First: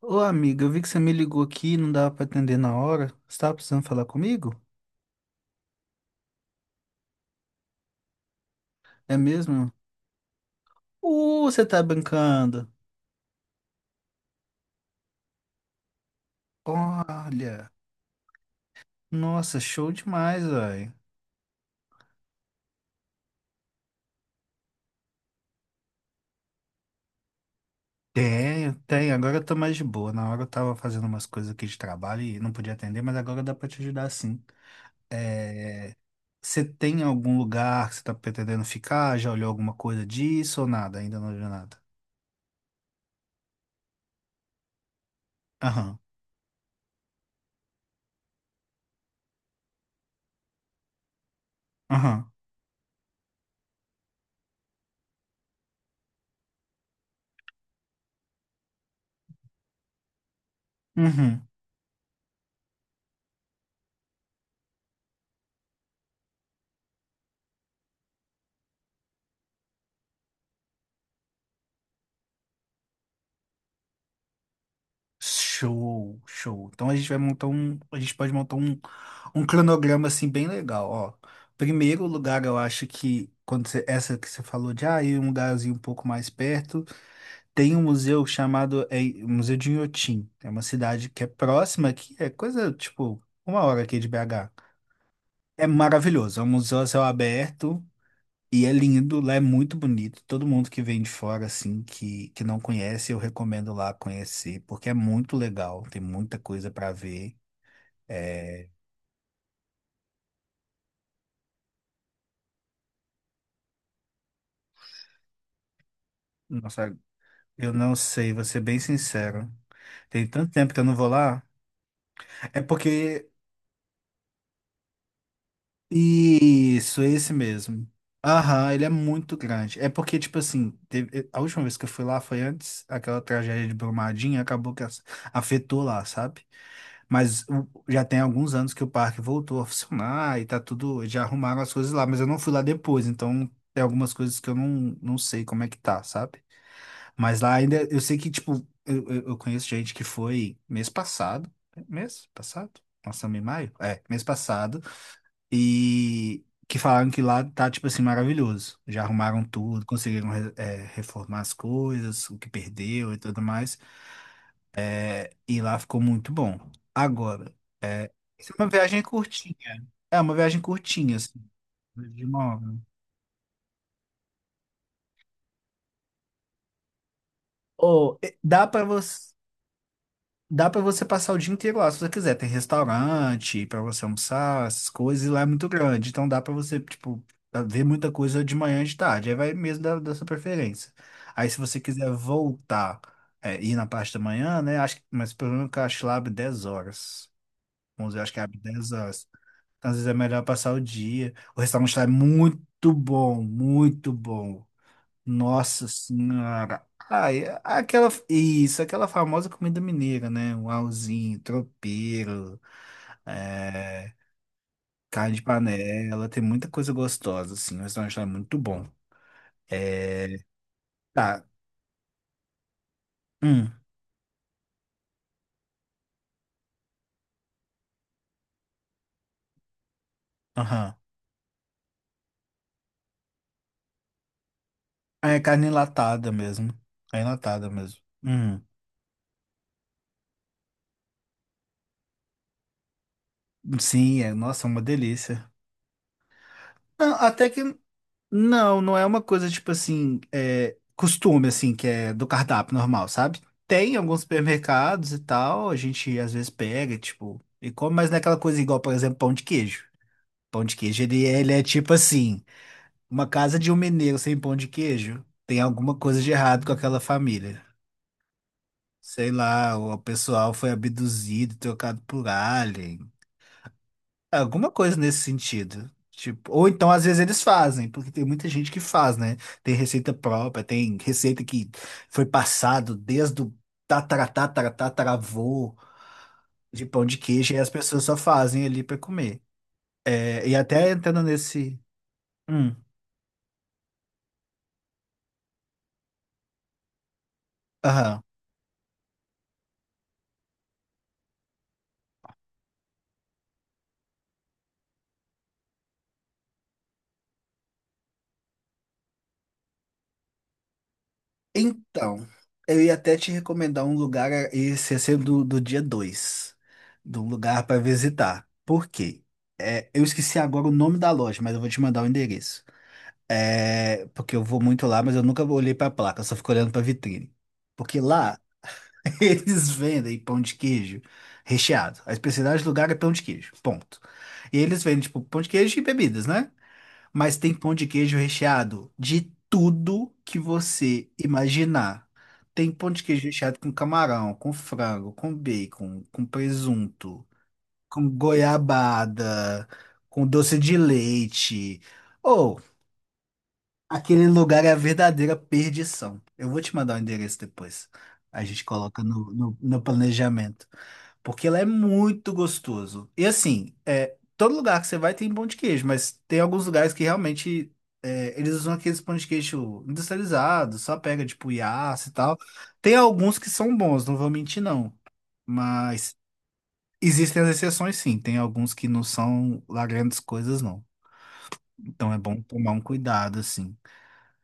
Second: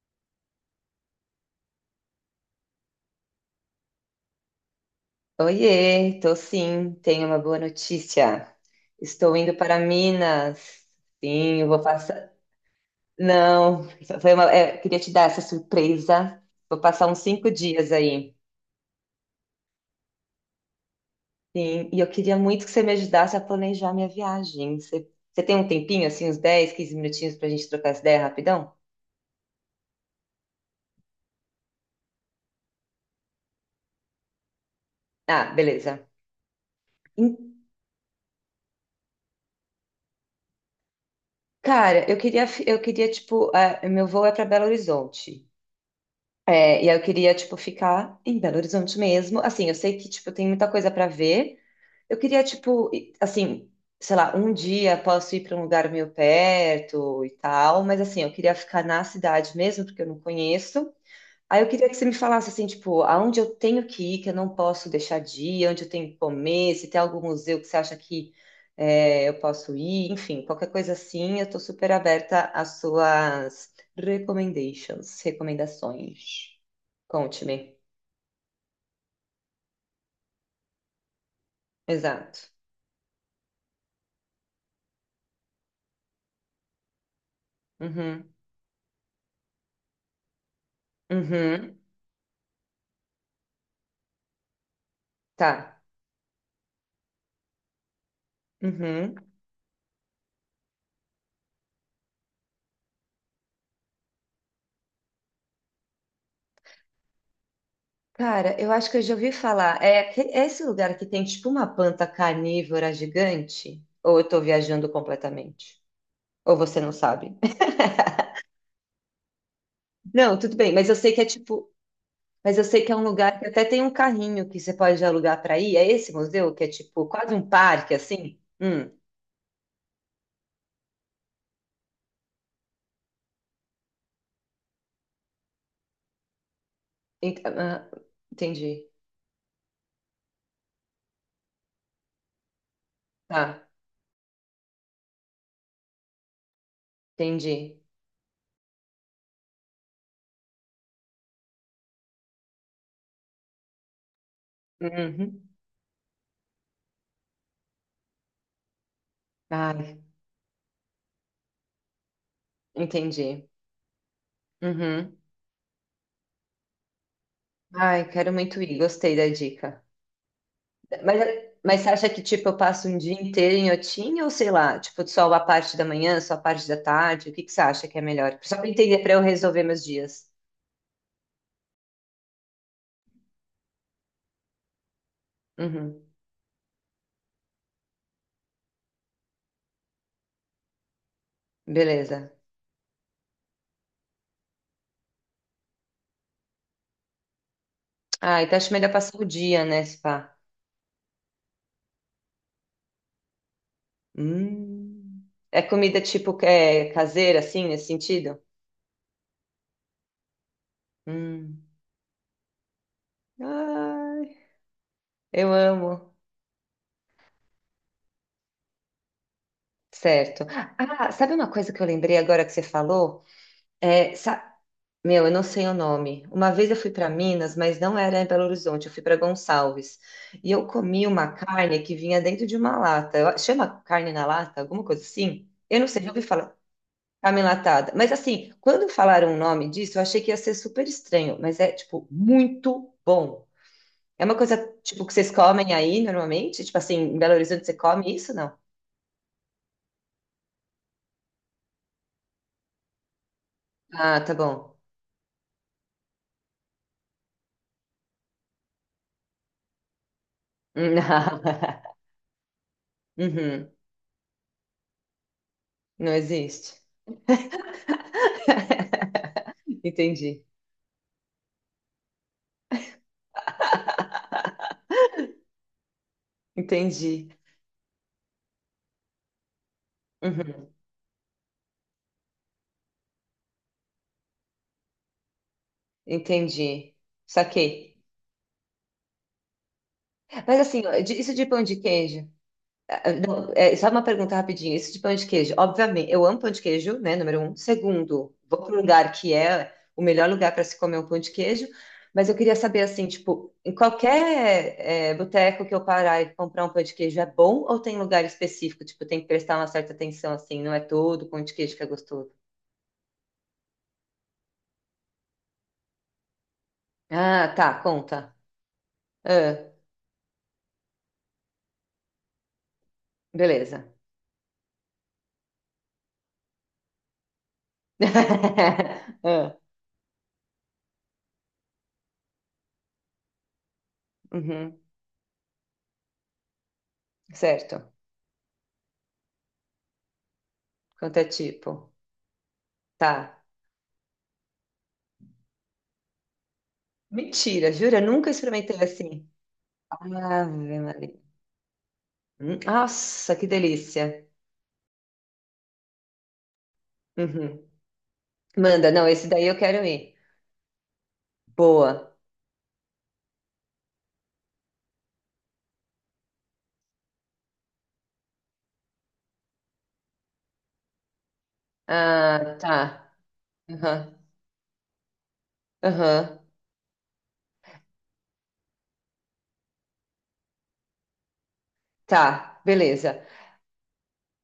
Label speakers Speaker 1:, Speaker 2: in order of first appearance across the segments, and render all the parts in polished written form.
Speaker 1: Ô amiga, eu vi que você me ligou aqui, e não dava pra atender na hora. Você tava precisando falar comigo?
Speaker 2: Oiê, tô sim, tenho uma boa notícia.
Speaker 1: É
Speaker 2: Estou indo
Speaker 1: mesmo?
Speaker 2: para Minas. Sim,
Speaker 1: Você
Speaker 2: eu vou
Speaker 1: tá
Speaker 2: passar.
Speaker 1: brincando.
Speaker 2: Não, foi uma... é, queria te dar essa surpresa. Vou passar uns cinco
Speaker 1: Olha,
Speaker 2: dias aí.
Speaker 1: nossa, show demais, velho.
Speaker 2: Sim, e eu queria muito que você me ajudasse a planejar minha viagem. Você tem um tempinho, assim, uns 10, 15 minutinhos para a gente trocar essa ideia rapidão?
Speaker 1: Tenho. Agora eu tô mais de boa. Na hora eu tava fazendo umas coisas aqui de trabalho e não podia atender, mas agora dá pra te ajudar sim.
Speaker 2: Ah,
Speaker 1: É...
Speaker 2: beleza.
Speaker 1: Você tem
Speaker 2: Em-
Speaker 1: algum lugar que você tá pretendendo ficar? Já olhou alguma coisa disso ou nada? Ainda não olhou nada.
Speaker 2: Cara, eu queria tipo, ah, meu voo é para Belo Horizonte.
Speaker 1: Aham,
Speaker 2: É, e aí eu queria, tipo, ficar em Belo Horizonte mesmo. Assim, eu sei que, tipo, tem muita coisa pra ver. Eu
Speaker 1: aham,
Speaker 2: queria, tipo, assim, sei lá, um dia posso ir pra um lugar meio perto e tal, mas assim, eu queria ficar na cidade mesmo, porque eu não conheço.
Speaker 1: uhum.
Speaker 2: Aí eu queria que você me falasse assim, tipo, aonde eu tenho que ir, que eu não posso deixar de ir, onde eu tenho que comer, se tem algum museu que você acha que é, eu posso ir, enfim, qualquer coisa assim, eu tô super aberta às suas recommendations,
Speaker 1: Show,
Speaker 2: recomendações.
Speaker 1: show. Então a gente vai montar
Speaker 2: Conte-me.
Speaker 1: um, a gente pode montar um, um cronograma assim bem legal, ó. Primeiro lugar,
Speaker 2: Exato.
Speaker 1: eu acho que essa que você falou de ir um lugarzinho um pouco mais perto, tem um museu
Speaker 2: Uhum.
Speaker 1: chamado Museu de Inhotim. É uma cidade que é
Speaker 2: Uhum.
Speaker 1: próxima aqui, é coisa tipo uma hora aqui de BH. É
Speaker 2: Tá.
Speaker 1: maravilhoso, é um museu a céu aberto e é
Speaker 2: Uhum.
Speaker 1: lindo, lá é muito bonito. Todo mundo que vem de fora, assim, que não conhece, eu recomendo lá conhecer, porque é muito legal, tem muita coisa para ver.
Speaker 2: Cara,
Speaker 1: É,
Speaker 2: eu acho que eu já ouvi falar. É, é esse lugar que tem tipo uma planta carnívora gigante? Ou eu tô viajando completamente? Ou você não
Speaker 1: Nossa,
Speaker 2: sabe?
Speaker 1: eu não sei, vou ser bem sincero. Tem
Speaker 2: Não,
Speaker 1: tanto
Speaker 2: tudo bem,
Speaker 1: tempo que eu
Speaker 2: mas
Speaker 1: não
Speaker 2: eu
Speaker 1: vou
Speaker 2: sei que é
Speaker 1: lá.
Speaker 2: tipo, mas
Speaker 1: É
Speaker 2: eu sei que é um
Speaker 1: porque
Speaker 2: lugar que até tem um carrinho que você pode alugar para ir. É esse museu que é
Speaker 1: Isso,
Speaker 2: tipo
Speaker 1: esse
Speaker 2: quase um
Speaker 1: mesmo.
Speaker 2: parque assim?
Speaker 1: Aham, ele é muito grande. É porque, tipo assim, a última vez que eu fui lá foi antes aquela tragédia de Brumadinho, acabou que afetou lá, sabe? Mas
Speaker 2: Ent- ah,
Speaker 1: já tem alguns anos que o
Speaker 2: entendi.
Speaker 1: parque voltou a funcionar e tá tudo, já arrumaram as coisas lá, mas eu não fui lá depois, então
Speaker 2: Tá,
Speaker 1: tem algumas coisas que eu não sei como é que tá, sabe? Mas lá
Speaker 2: entendi.
Speaker 1: ainda, eu sei que, tipo, eu conheço gente que foi mês passado, né? Mês passado? Nós estamos em maio? É, mês passado.
Speaker 2: Uhum.
Speaker 1: E que falaram que lá tá, tipo assim, maravilhoso. Já arrumaram tudo,
Speaker 2: Ai,
Speaker 1: conseguiram reformar as coisas, o que perdeu e tudo
Speaker 2: entendi.
Speaker 1: mais.
Speaker 2: Uhum.
Speaker 1: E lá ficou muito bom. Agora,
Speaker 2: Ai,
Speaker 1: é,
Speaker 2: quero
Speaker 1: isso
Speaker 2: muito
Speaker 1: é uma
Speaker 2: ir,
Speaker 1: viagem
Speaker 2: gostei da dica.
Speaker 1: curtinha. É uma viagem curtinha,
Speaker 2: Mas,
Speaker 1: assim,
Speaker 2: mas você acha que
Speaker 1: de
Speaker 2: tipo
Speaker 1: uma
Speaker 2: eu passo
Speaker 1: hora.
Speaker 2: um dia inteiro em Otim ou sei lá, tipo só a parte da manhã, só a parte da tarde? O que que você acha que é
Speaker 1: Ou, eh,
Speaker 2: melhor? Só
Speaker 1: dá
Speaker 2: para
Speaker 1: pra
Speaker 2: entender para eu
Speaker 1: você.
Speaker 2: resolver meus dias.
Speaker 1: Dá pra você passar o dia inteiro lá, se você quiser. Tem restaurante pra você almoçar, essas coisas, e lá é muito
Speaker 2: Uhum.
Speaker 1: grande. Então dá pra você, tipo, ver muita coisa de manhã e de tarde. Aí vai mesmo da sua preferência. Aí se você quiser
Speaker 2: Beleza.
Speaker 1: voltar, é, ir na parte da manhã, né? Mas pelo menos que eu acho que lá abre 10 horas. 11, acho que
Speaker 2: Ah, então
Speaker 1: abre
Speaker 2: acho
Speaker 1: 10
Speaker 2: melhor passar o
Speaker 1: horas.
Speaker 2: dia, né,
Speaker 1: Então, às vezes é
Speaker 2: spa?
Speaker 1: melhor passar o dia. O restaurante lá é muito bom, muito bom.
Speaker 2: Hum. É
Speaker 1: Nossa
Speaker 2: comida tipo que
Speaker 1: senhora.
Speaker 2: é caseira, assim, nesse sentido?
Speaker 1: Aquela famosa comida mineira, né? Um auzinho,
Speaker 2: Hum.
Speaker 1: tropeiro, é,
Speaker 2: Ai,
Speaker 1: carne de
Speaker 2: eu amo.
Speaker 1: panela, tem muita coisa gostosa, assim. O restaurante lá é muito bom. É,
Speaker 2: Certo. Ah, sabe
Speaker 1: tá.
Speaker 2: uma coisa que eu lembrei agora que você falou?
Speaker 1: Hum,
Speaker 2: É, sa- Meu, eu não sei o nome. Uma vez eu fui para Minas, mas não era em Belo Horizonte, eu fui para Gonçalves. E eu
Speaker 1: aham.
Speaker 2: comi uma carne que vinha dentro de uma lata. Chama carne na lata, alguma coisa
Speaker 1: Ah, é
Speaker 2: assim?
Speaker 1: carne
Speaker 2: Eu não sei, já ouvi
Speaker 1: enlatada
Speaker 2: falar.
Speaker 1: mesmo. É enlatada
Speaker 2: Camelatada.
Speaker 1: mesmo.
Speaker 2: Mas assim,
Speaker 1: Hum.
Speaker 2: quando falaram o nome disso, eu achei que ia ser super estranho, mas é tipo muito bom.
Speaker 1: Sim,
Speaker 2: É
Speaker 1: é,
Speaker 2: uma coisa
Speaker 1: nossa, é uma
Speaker 2: tipo que vocês
Speaker 1: delícia.
Speaker 2: comem aí normalmente? Tipo assim,
Speaker 1: Não,
Speaker 2: em Belo
Speaker 1: até que.
Speaker 2: Horizonte você come isso, não?
Speaker 1: Não, não é uma coisa tipo assim, é, costume assim, que é do cardápio normal, sabe? Tem
Speaker 2: Ah,
Speaker 1: alguns
Speaker 2: tá bom.
Speaker 1: supermercados e tal, a gente às vezes pega, tipo, e come, mas não é aquela coisa igual, por exemplo, pão de queijo. Pão de queijo, ele é tipo assim, uma casa de
Speaker 2: Uhum.
Speaker 1: um mineiro sem pão de queijo, tem alguma
Speaker 2: Não
Speaker 1: coisa de errado com
Speaker 2: existe.
Speaker 1: aquela família. Sei lá, o
Speaker 2: Entendi.
Speaker 1: pessoal foi abduzido, trocado por alien. Alguma coisa nesse sentido. Tipo, ou então, às vezes,
Speaker 2: Entendi.
Speaker 1: eles fazem, porque tem muita gente que faz, né? Tem receita própria,
Speaker 2: Uhum.
Speaker 1: tem receita que foi passado desde o tataratataratatravô de
Speaker 2: Entendi.
Speaker 1: pão de queijo, e as
Speaker 2: Saquei.
Speaker 1: pessoas só fazem ali pra comer. É, e
Speaker 2: Mas assim,
Speaker 1: até
Speaker 2: ó,
Speaker 1: entrando
Speaker 2: isso de pão de
Speaker 1: nesse.
Speaker 2: queijo.
Speaker 1: Hum,
Speaker 2: Ah, não, é, só uma pergunta rapidinho. Isso de pão de queijo. Obviamente, eu amo pão de queijo, né? Número 1.
Speaker 1: aham.
Speaker 2: Segundo, vou para um lugar que é o melhor lugar para se comer um pão de queijo. Mas eu queria saber, assim, tipo, em qualquer é, boteco que eu parar e comprar um pão de queijo é bom ou tem lugar específico? Tipo, tem que prestar uma certa atenção, assim, não é todo pão de queijo que é
Speaker 1: Então,
Speaker 2: gostoso.
Speaker 1: eu ia até te recomendar um lugar, é, esse ia ser do dia 2 de um
Speaker 2: Ah,
Speaker 1: lugar
Speaker 2: tá,
Speaker 1: para
Speaker 2: conta.
Speaker 1: visitar. Por quê?
Speaker 2: Ah,
Speaker 1: É, eu esqueci agora o nome da loja, mas eu vou te mandar o endereço.
Speaker 2: beleza.
Speaker 1: É, porque eu vou muito lá, mas eu nunca olhei pra placa, eu só fico olhando pra vitrine. Porque lá
Speaker 2: Ah,
Speaker 1: eles vendem pão de queijo recheado. A especialidade do lugar é pão de queijo, ponto. E
Speaker 2: uhum,
Speaker 1: eles vendem, tipo, pão de queijo e bebidas, né? Mas tem pão de
Speaker 2: certo.
Speaker 1: queijo recheado de tudo que você
Speaker 2: Quanto é tipo?
Speaker 1: imaginar. Tem pão de queijo
Speaker 2: Tá.
Speaker 1: recheado com camarão, com frango, com bacon, com presunto,
Speaker 2: Mentira, jura?
Speaker 1: com
Speaker 2: Nunca experimentei assim.
Speaker 1: goiabada, com doce de
Speaker 2: Ave Maria.
Speaker 1: leite.
Speaker 2: Nossa, que
Speaker 1: Aquele
Speaker 2: delícia.
Speaker 1: lugar é a verdadeira perdição. Eu vou te mandar o endereço
Speaker 2: Uhum.
Speaker 1: depois. A gente
Speaker 2: Manda,
Speaker 1: coloca
Speaker 2: não, esse daí eu
Speaker 1: no
Speaker 2: quero ir.
Speaker 1: planejamento. Porque lá é
Speaker 2: Boa.
Speaker 1: muito gostoso. E assim, é, todo lugar que você vai tem pão de queijo, mas tem alguns lugares que realmente é, eles usam aqueles pão de queijo industrializados, só pega tipo Yassa e tal.
Speaker 2: Ah,
Speaker 1: Tem
Speaker 2: tá.
Speaker 1: alguns que são bons,
Speaker 2: Aham,
Speaker 1: não vou mentir não. Mas
Speaker 2: aham.
Speaker 1: existem as exceções sim. Tem alguns que não são lá grandes coisas não. Então é bom
Speaker 2: Tá,
Speaker 1: tomar um
Speaker 2: beleza.
Speaker 1: cuidado assim.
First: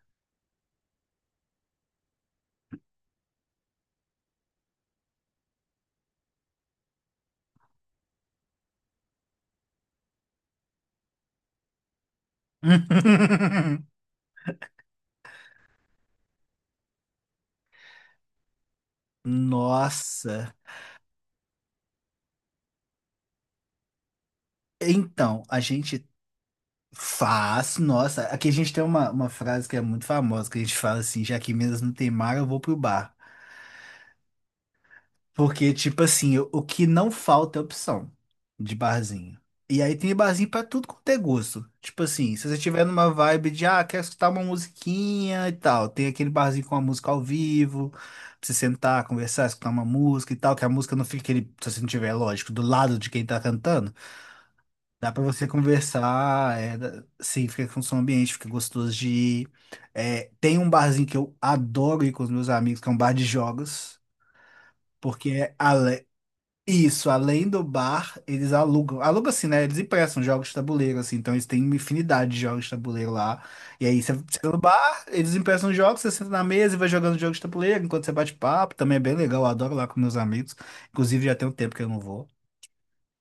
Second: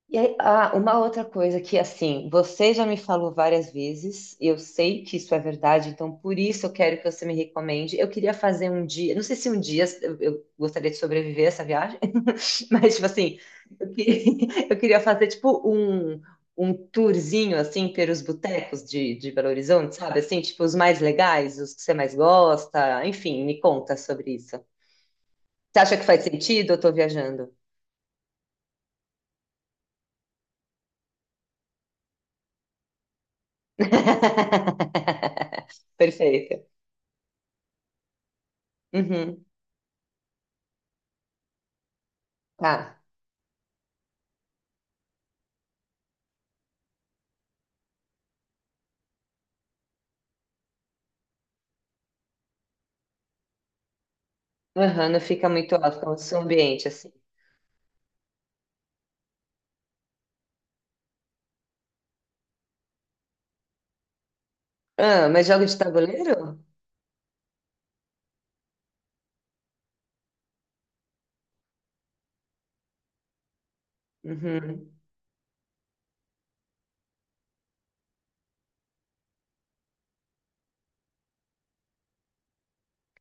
Speaker 2: E aí, ah, uma outra coisa que, assim, você já me falou várias vezes, e eu sei que isso é verdade, então por isso eu quero que você me recomende. Eu queria fazer um dia, não sei se um dia eu gostaria de sobreviver a essa viagem. Mas, tipo assim, eu, eu queria fazer, tipo, um tourzinho, assim, pelos botecos de Belo Horizonte, sabe? Assim,
Speaker 1: Nossa.
Speaker 2: tipo, os mais legais, os que você mais gosta. Enfim, me conta sobre isso.
Speaker 1: Então, a
Speaker 2: Você acha que
Speaker 1: gente
Speaker 2: faz sentido? Eu tô viajando.
Speaker 1: nossa, aqui a gente tem uma frase que é muito famosa, que a gente fala assim, já que em Minas não tem mar, eu vou pro bar. Porque, tipo assim, o
Speaker 2: Perfeito.
Speaker 1: que não falta é opção de barzinho.
Speaker 2: Uhum,
Speaker 1: E aí tem barzinho pra tudo quanto é gosto. Tipo assim, se você tiver
Speaker 2: tá.
Speaker 1: numa vibe de, ah, quero escutar uma musiquinha e tal, tem aquele barzinho com a música ao vivo, pra você sentar, conversar, escutar uma música e tal, que a música não fica aquele, se você não tiver, lógico, do lado de quem tá cantando.
Speaker 2: Aham,
Speaker 1: Dá
Speaker 2: não
Speaker 1: para você
Speaker 2: fica muito alto então, o seu
Speaker 1: conversar,
Speaker 2: ambiente, assim.
Speaker 1: sim, fica com som ambiente, fica gostoso de ir. É, tem um barzinho que eu adoro ir com os meus amigos, que é um bar de jogos,
Speaker 2: Ah,
Speaker 1: porque
Speaker 2: mas jogo de tabuleiro?
Speaker 1: isso, além do bar, alugam assim, né? Eles emprestam jogos de tabuleiro, assim, então eles têm uma infinidade de jogos de tabuleiro lá. E aí você vai no
Speaker 2: Uhum.
Speaker 1: bar, eles emprestam jogos, você senta na mesa e vai jogando jogos de tabuleiro enquanto você bate papo, também é bem legal, eu adoro lá com meus amigos. Inclusive já tem um tempo que eu não vou.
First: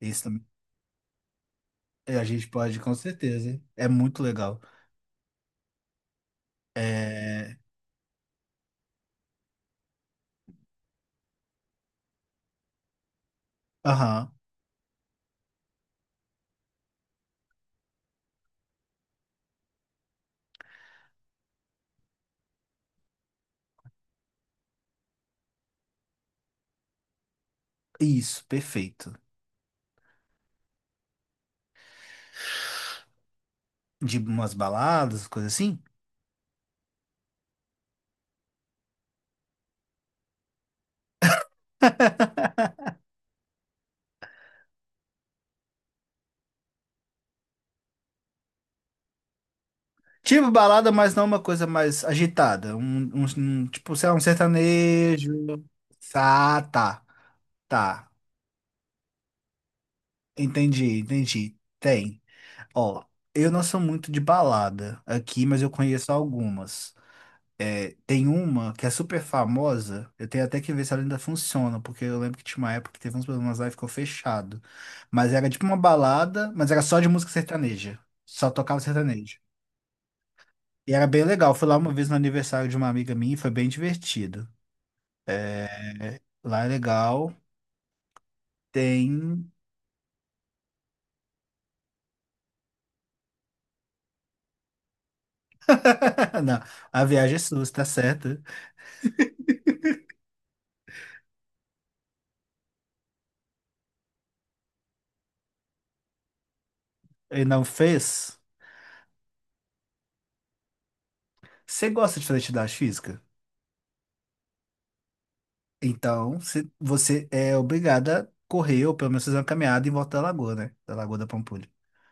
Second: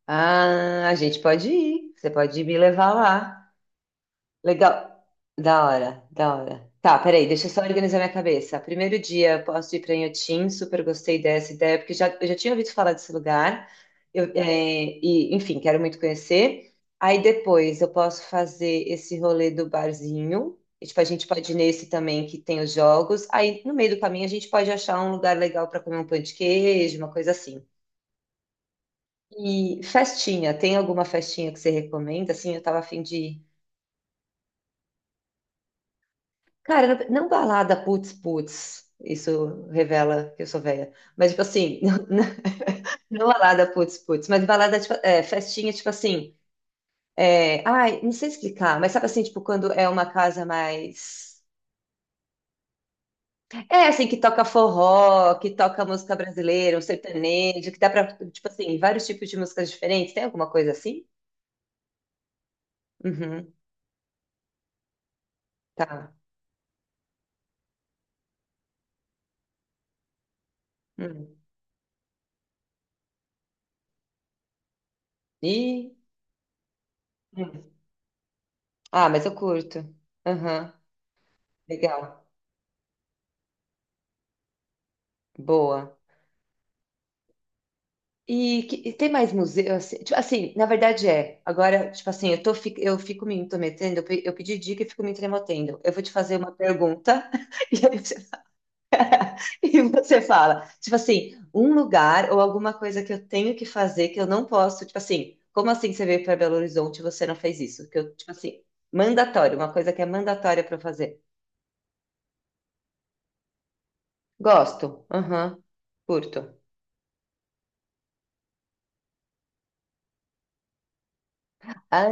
Speaker 1: Isso também,
Speaker 2: Ah, a gente pode ir. Você
Speaker 1: é, a
Speaker 2: pode
Speaker 1: gente
Speaker 2: me
Speaker 1: pode, com
Speaker 2: levar lá.
Speaker 1: certeza, é muito legal.
Speaker 2: Legal. Da hora, da hora. Tá, peraí, deixa eu
Speaker 1: É.
Speaker 2: só organizar minha cabeça. Primeiro dia, posso ir para Inhotim, super gostei dessa ideia, porque já, eu já tinha ouvido falar desse lugar. Eu,
Speaker 1: Aham.
Speaker 2: é, e, enfim, quero muito conhecer. Aí depois eu posso fazer esse rolê do barzinho. E, tipo, a gente pode ir nesse também que tem os jogos. Aí no meio do caminho a gente pode achar um lugar legal para comer um pão de queijo, uma coisa assim.
Speaker 1: Isso, perfeito.
Speaker 2: E festinha, tem alguma festinha que você recomenda? Assim, eu tava afim de
Speaker 1: De umas baladas, coisa assim?
Speaker 2: cara, não balada putz putz, isso revela que eu sou velha. Mas, tipo assim, não balada putz putz, mas balada, tipo, é, festinha, tipo assim. É, ai, não sei explicar, mas sabe assim, tipo, quando é uma casa
Speaker 1: Tipo balada, mas não uma
Speaker 2: mais.
Speaker 1: coisa mais agitada.
Speaker 2: É,
Speaker 1: Tipo,
Speaker 2: assim,
Speaker 1: sei lá,
Speaker 2: que
Speaker 1: um
Speaker 2: toca
Speaker 1: sertanejo.
Speaker 2: forró, que toca música
Speaker 1: Ah,
Speaker 2: brasileira, um
Speaker 1: tá.
Speaker 2: sertanejo, que dá pra,
Speaker 1: Tá.
Speaker 2: tipo assim, vários tipos de músicas diferentes. Tem alguma coisa
Speaker 1: Entendi,
Speaker 2: assim?
Speaker 1: entendi. Tem. Ó, eu
Speaker 2: Uhum,
Speaker 1: não sou muito de balada aqui, mas eu conheço
Speaker 2: tá.
Speaker 1: algumas. É, tem uma que é super famosa, eu tenho até que ver se ela ainda
Speaker 2: Hum.
Speaker 1: funciona, porque eu lembro que tinha uma época que teve uns problemas lá e ficou fechado. Mas era tipo uma
Speaker 2: E.
Speaker 1: balada, mas era só de música
Speaker 2: Hum.
Speaker 1: sertaneja. Só tocava
Speaker 2: Ah, mas eu
Speaker 1: sertanejo.
Speaker 2: curto. Aham,
Speaker 1: E era bem legal. Fui lá uma vez no
Speaker 2: legal.
Speaker 1: aniversário de uma amiga minha e foi bem divertido.
Speaker 2: Boa.
Speaker 1: Lá é legal.
Speaker 2: E, e tem mais
Speaker 1: Tem.
Speaker 2: museu, assim, tipo, assim, na verdade é, agora, tipo assim, eu, tô, eu fico me intrometendo, eu, eu pedi dica e fico me intrometendo, eu vou te fazer uma
Speaker 1: Não, a
Speaker 2: pergunta
Speaker 1: viagem é sua, você tá
Speaker 2: e, aí você,
Speaker 1: certa.
Speaker 2: e você fala, tipo assim, um lugar ou alguma coisa que eu tenho que fazer que eu não posso, tipo assim, como assim você veio para Belo Horizonte e você não
Speaker 1: E
Speaker 2: fez
Speaker 1: não
Speaker 2: isso? Que eu, tipo
Speaker 1: fez?
Speaker 2: assim, mandatório, uma coisa que é mandatória para eu fazer.
Speaker 1: Você gosta de fazer atividade física?
Speaker 2: Gosto, aham, curto.
Speaker 1: Você é obrigada a correr, ou pelo menos fazer uma caminhada em volta da lagoa, né? Da Lagoa da Pampulha.
Speaker 2: Ah,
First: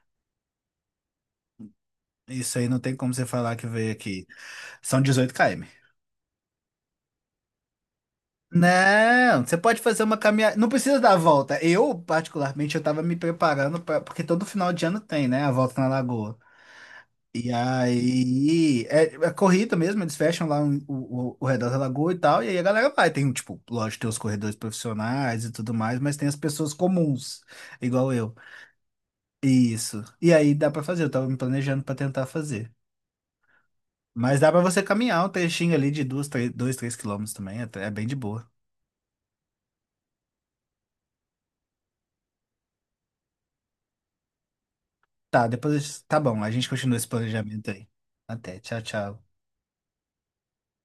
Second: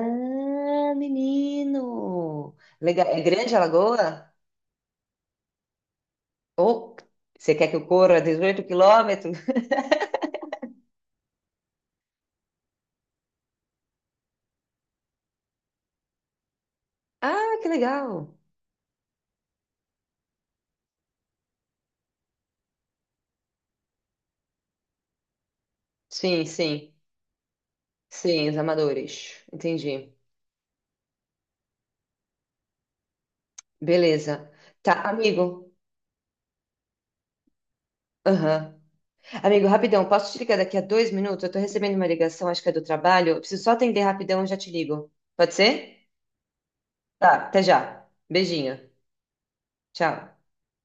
Speaker 2: menino!
Speaker 1: Isso aí não tem
Speaker 2: Legal,
Speaker 1: como
Speaker 2: é
Speaker 1: você falar
Speaker 2: grande a
Speaker 1: que veio aqui.
Speaker 2: lagoa?
Speaker 1: São 18 km.
Speaker 2: Ou você quer que eu corra 18 quilômetros?
Speaker 1: Não, você pode fazer uma caminhada. Não precisa dar a volta. Eu, particularmente, eu tava me preparando pra... porque todo final de ano tem, né? A volta na lagoa. E
Speaker 2: Ah, que legal!
Speaker 1: aí é corrida mesmo, eles fecham o redor da lagoa e tal, e aí a galera vai. Tem, um, tipo, lógico, tem os corredores profissionais e tudo mais, mas tem as
Speaker 2: Sim,
Speaker 1: pessoas
Speaker 2: sim.
Speaker 1: comuns, igual eu.
Speaker 2: Sim, os amadores.
Speaker 1: Isso.
Speaker 2: Entendi.
Speaker 1: E aí dá pra fazer, eu tava me planejando pra tentar fazer.
Speaker 2: Beleza.
Speaker 1: Mas dá pra você
Speaker 2: Tá,
Speaker 1: caminhar um
Speaker 2: amigo.
Speaker 1: trechinho ali de dois, três quilômetros também. É, é bem de boa.
Speaker 2: Aham. Amigo, rapidão, posso te ligar daqui a 2 minutos? Eu tô recebendo uma ligação, acho que é do trabalho. Eu preciso só atender rapidão e já te ligo.
Speaker 1: Tá,
Speaker 2: Pode ser?
Speaker 1: depois. Tá bom, a gente continua esse
Speaker 2: Tá, até
Speaker 1: planejamento aí.
Speaker 2: já.
Speaker 1: Até.
Speaker 2: Beijinho.
Speaker 1: Tchau, tchau.
Speaker 2: Tchau.